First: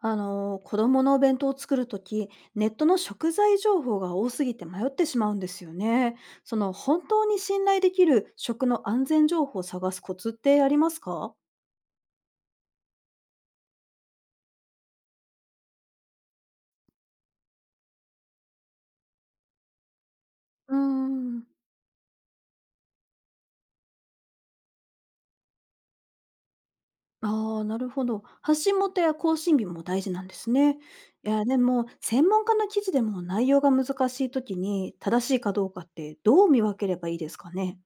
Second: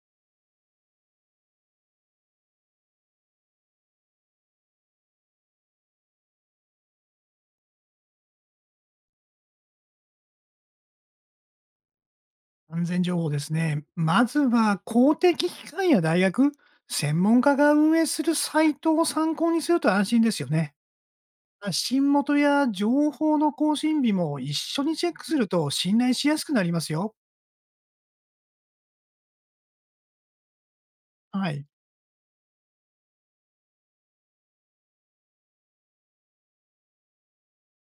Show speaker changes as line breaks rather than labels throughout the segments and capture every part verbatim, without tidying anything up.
あの子供のお弁当を作るとき、ネットの食材情報が多すぎて迷ってしまうんですよね。その本当に信頼できる食の安全情報を探すコツってありますか？
安全情報ですね。まずは公的機関や大学、専門家が運営するサイトを参考にすると安心ですよね。
うーん。
発信元や情報の更新日も一緒にチェックすると信頼しやすくなりますよ。
ああ、なるほど。発信元や更新日も大事なんですね。いや、
は
で
い。
も、専門家の記事でも内容が難しいときに、正しいかどうかってどう見分ければいいですかね。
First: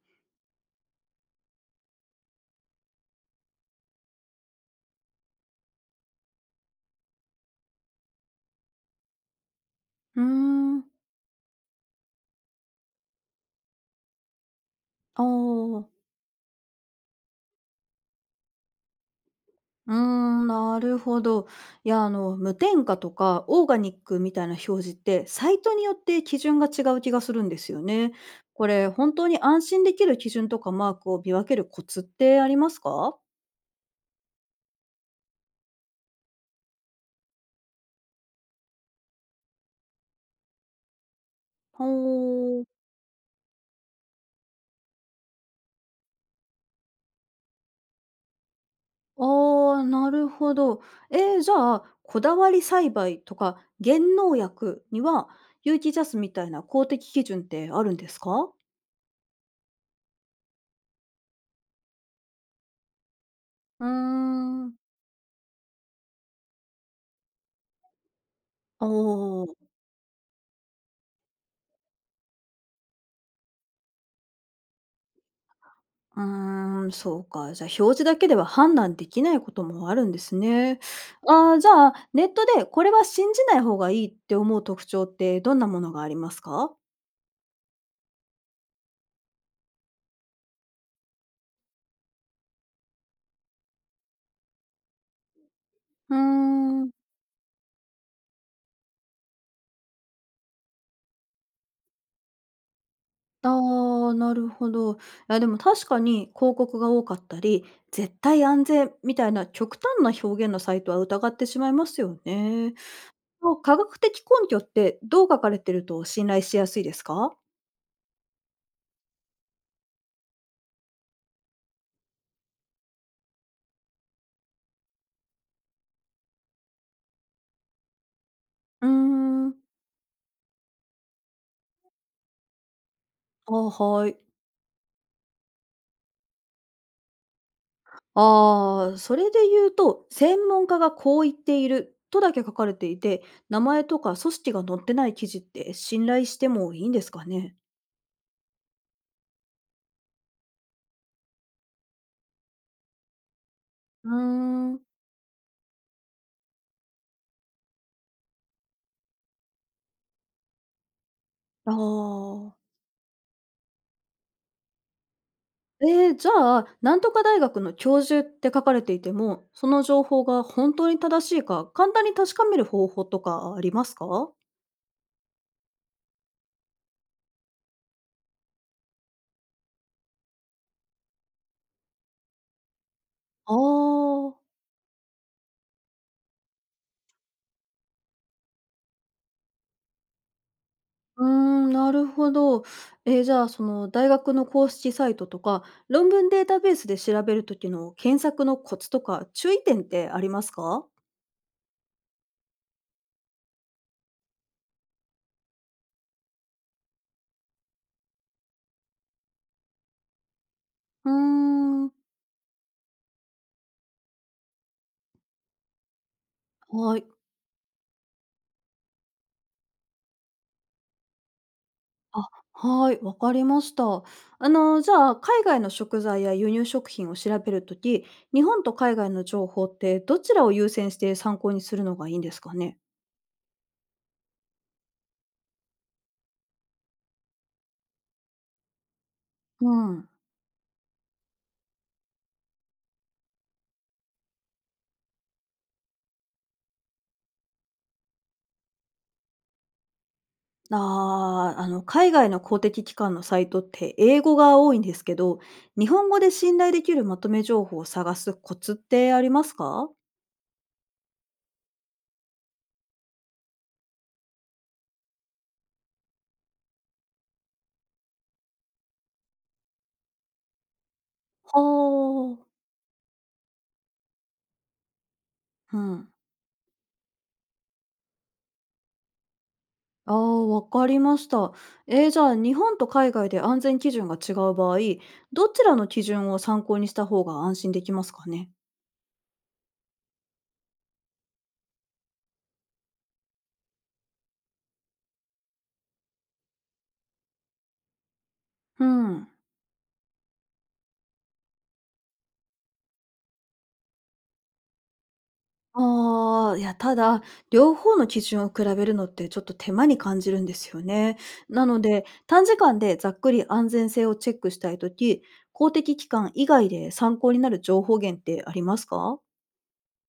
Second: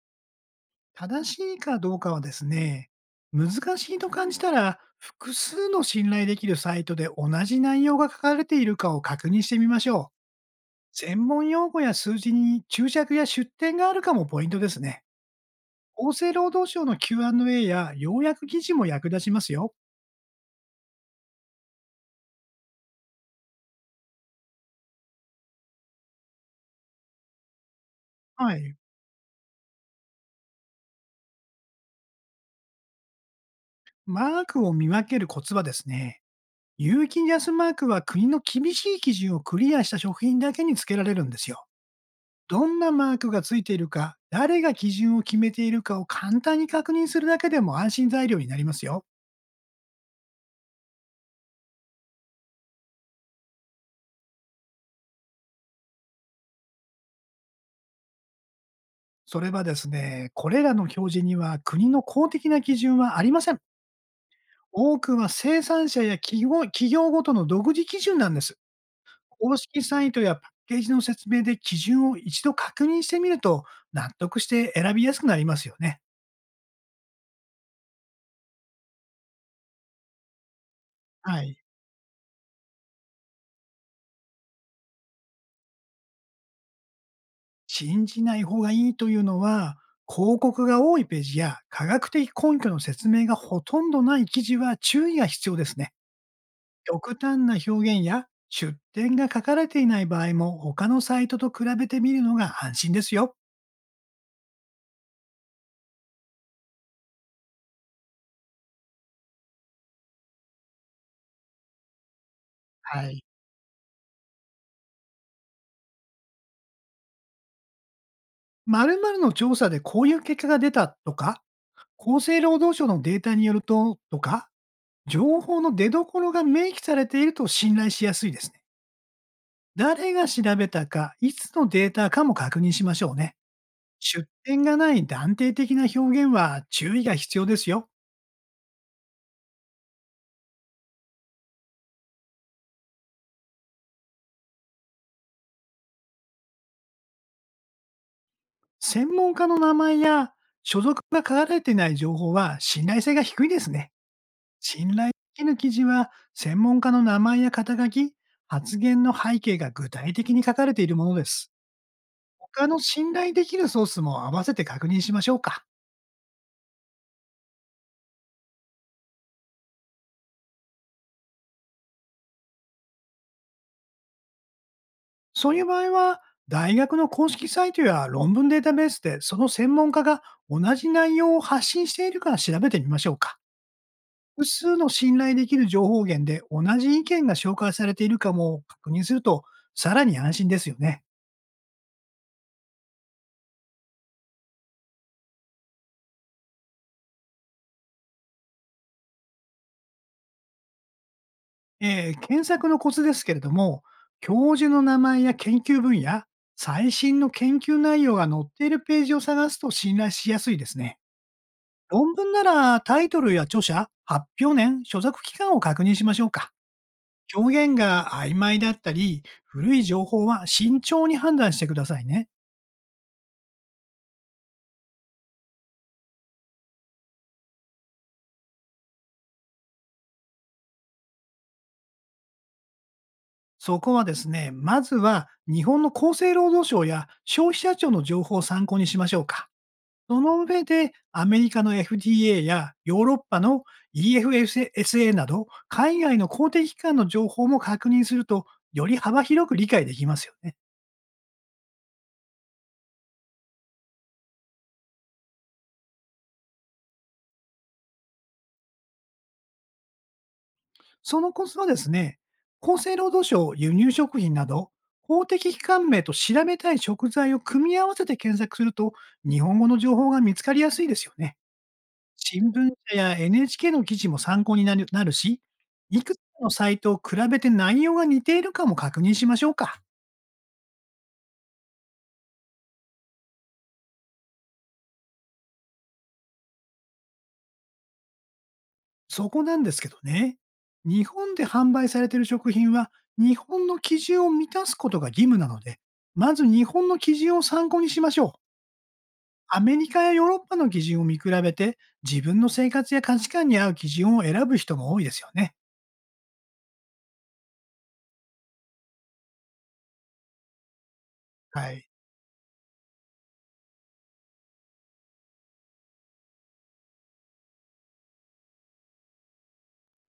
正しいかどうかはですね、難しいと感じたら、複数の信頼できるサイトで同じ内容が書かれているかを確認してみましょう。
うーん。
専門用語や数字に注釈や出典があるかもポイントですね。
ああ。
厚生労働省の キューアンドエー や要約記事も役立ちますよ。
うーん、なるほど。いや、あの、無添加とかオーガニックみたいな表示って、サイトによって基準が違う気がするんですよね。
は
こ
い。
れ、本当に安心できる基準とかマークを見分けるコツってありますか？
マークを見分けるコツはですね、有機ジャスマークは国の厳しい基準をクリアした食品だけにつけられるんですよ。
ほ
ど
う。
んなマークがついているか、誰が基準を決めているかを簡単に確認するだけでも安心材料になりますよ。
ああ、なるほど。えー、じゃあ、こだわり栽培とか減農薬には、有機ジャスみたいな公的基準ってあるんですか？
それはですね、これらの表示には国の公的な基準はありません。
うーん。
多くは生産者や企業企業ごとの独自基準なんです。
あ
公
あ。
式サイトやパッケージの説明で基準を一度確認してみると、納得して選びやすくなりますよね。
うーん、そうか。じゃあ、表示だけでは判断できないこともあるんですね。
は
あ
い。
ー、じゃあ、ネットでこれは信じない方がいいって思う特徴ってどんなものがありますか？
信じない方がいいというのは、広告が多いページや科学的根拠の説明がほとんどない記事は注意が必要ですね。
うーん。
極端な表現や出典が書かれていない場合も他のサイトと比べてみるのが安心ですよ。
ああ、なるほど。いや、でも確かに広告が多かったり、絶対安全みたいな極端な表現のサイトは疑ってしまいますよね。
はい。
もう科学的根拠ってどう書かれてると信頼しやすいですか？
〇〇の調査でこういう結果が出たとか、厚生労働省のデータによるととか、情報の出所が明記されていると信頼しやすいですね。
うーん。
誰が調べたか、いつのデータかも確認しましょうね。
ああ、はい。
出典がない断定的な表現は注意が必要ですよ。
ああ、それで言うと、専門家がこう言っているとだけ書かれていて、名前とか組織が載ってない記事って信頼してもいいんですかね？
専門家の名前や所属が書かれていない情報は信頼性が低いですね。
うーん。
信頼できる記事は専門家の名前や肩書き、発言の背景が具体的に書かれているものです。
ああ。
他の信頼できるソースも合わせて確認しましょうか。
えー、じゃあ、なんとか大学の教授って書かれていても、その情報が本当に正しいか、簡単に確かめる方法とかありますか？
そういう場合は、大学の公式サイトや論文データベースで、その専門家が同じ内容を発信しているか調べてみましょうか。
ああー。
複数の信頼できる情報源で同じ意見が紹介されているかも確認すると、さらに安心ですよね。
うーん、なるほど。えー、じゃあ、その大学の公式サイトとか、論文データベースで調べるときの検索のコツとか、注意点ってありますか？
えー検索のコツですけれども、教授の名前や研究分野、最新の研究内容が載っているページを探すと信頼しやすいですね。
うーん。
論文ならタイトルや著者、発表年、所属期間を確認しましょうか。
はい。
表現が曖昧だったり、古い情報は慎重に判断してくださいね。
あ、はい、わかりました。あの、じゃあ、海外の食材や輸入食品を調べるとき、日本と海外の情報ってどちらを優先して参考にするのがいいんですかね？
そこはですね、まずは日本の厚生労働省や消費者庁の情報を参考にしましょうか。
うん。
その上で、アメリカの エフディーエー やヨーロッパの イーエフエスエー など、海外の公的機関の情報も確認すると、より幅広く理解できますよね。
ああ、あの、海外の公的機関のサイトって英語が多いんですけど、日本語で信頼できるまとめ情報を探すコツってありますか？
そのコツはですね、厚生労働省輸入食品など、公的機関名と調べたい食材を組み合わせて検索すると、日本語の情報が見つかりやすいですよね。
はあ。
新聞社や エヌエイチケー の記事も参考になるなるし、
う
い
ん。
くつかのサイトを比べて内容が似ているかも確認しましょうか。
ああ、わかりました。えー、じゃあ、日本と海外で安全基準が違う場合、どちらの基準を参考にした方が安心できますかね？
そこなんですけどね、日本で販売されている食品は、日本の基準を満たすことが義務なので、まず日本の基準を参考にしましょう。
うん。
アメリカやヨーロッパの基準を見比べて、自分の生活や価値観に合う基準を選ぶ人も多いですよね。
ああ、いや、ただ、両方の基準を比べるのってちょっと手間に感じるんですよね。な
は
の
い。
で、短時間でざっくり安全性をチェックしたいとき、公的機関以外で参考になる情報源ってありますか？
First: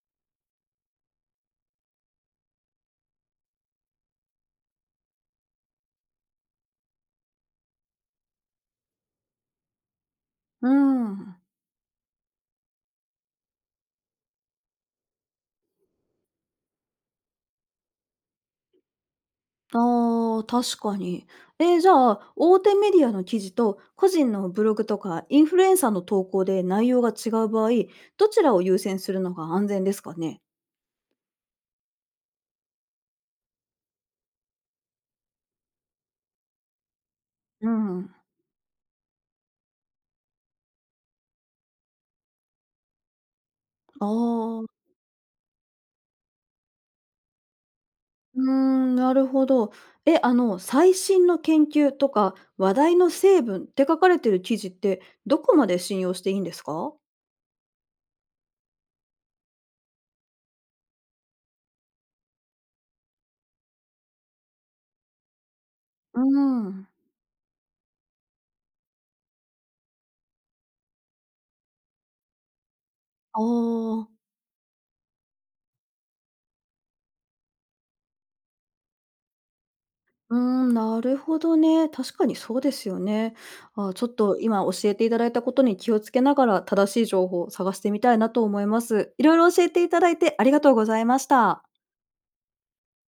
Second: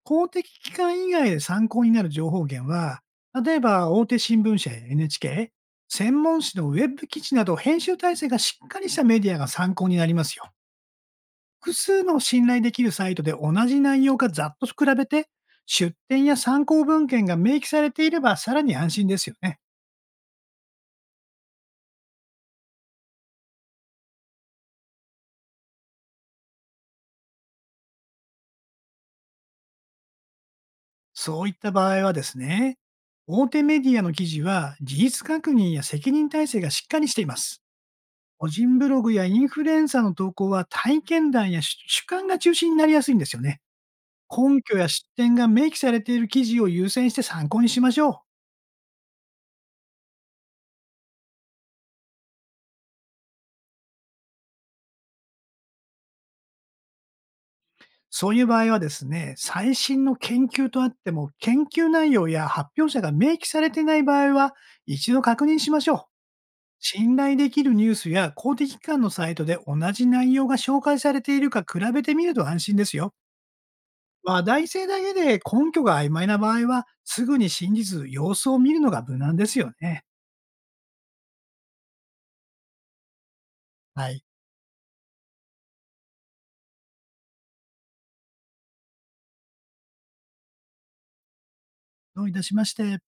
公的機関以外で参考になる情報源は、例えば大手新聞社や エヌエイチケー、専門誌のウェブ記事など編集体制がしっかりしたメディアが参考になりますよ。
うーん。
複数の信頼できるサイトで同じ内容かざっと比べて、出典や参考文献が明記されていればさらに安心ですよね。
ああ、確かに。えーじゃあ、大手メディアの記事と個人のブログとかインフルエンサーの投稿で内容が違う場合、どちらを優先するのが安全ですかね？
そういった場合はですね、大手メディアの記事は事実確認や責任体制がしっかりしています。
うん。
個人ブログやインフルエンサーの投稿は体験談や主主観が中心になりやすいんですよね。
あ
根拠
あ。
や失点が明記されている記事を優先して参考にしましょう。
うーん、なるほど。え、あの、最新の研究とか話題の成分って書かれてる記事ってどこまで信用していいんですか？
そういう場合はですね、最新の研究とあっても、研究内容や発表者が明記されていない場合は、一度確認しましょう。
うーん。
信頼できるニュースや公的機関のサイトで同じ内容が紹介されているか比べてみると安心ですよ。
ああ、
話題性だけで根拠が曖昧な場合は、すぐに信じず様子を見るのが無難ですよね。
うーん、なるほどね。確かにそうですよね。あー、ちょっ
はい。
と今教えていただいたことに気をつけながら、正しい情報を探してみたいなと思います。いろいろ教えていただいてありがとうございました。
どういたしまして。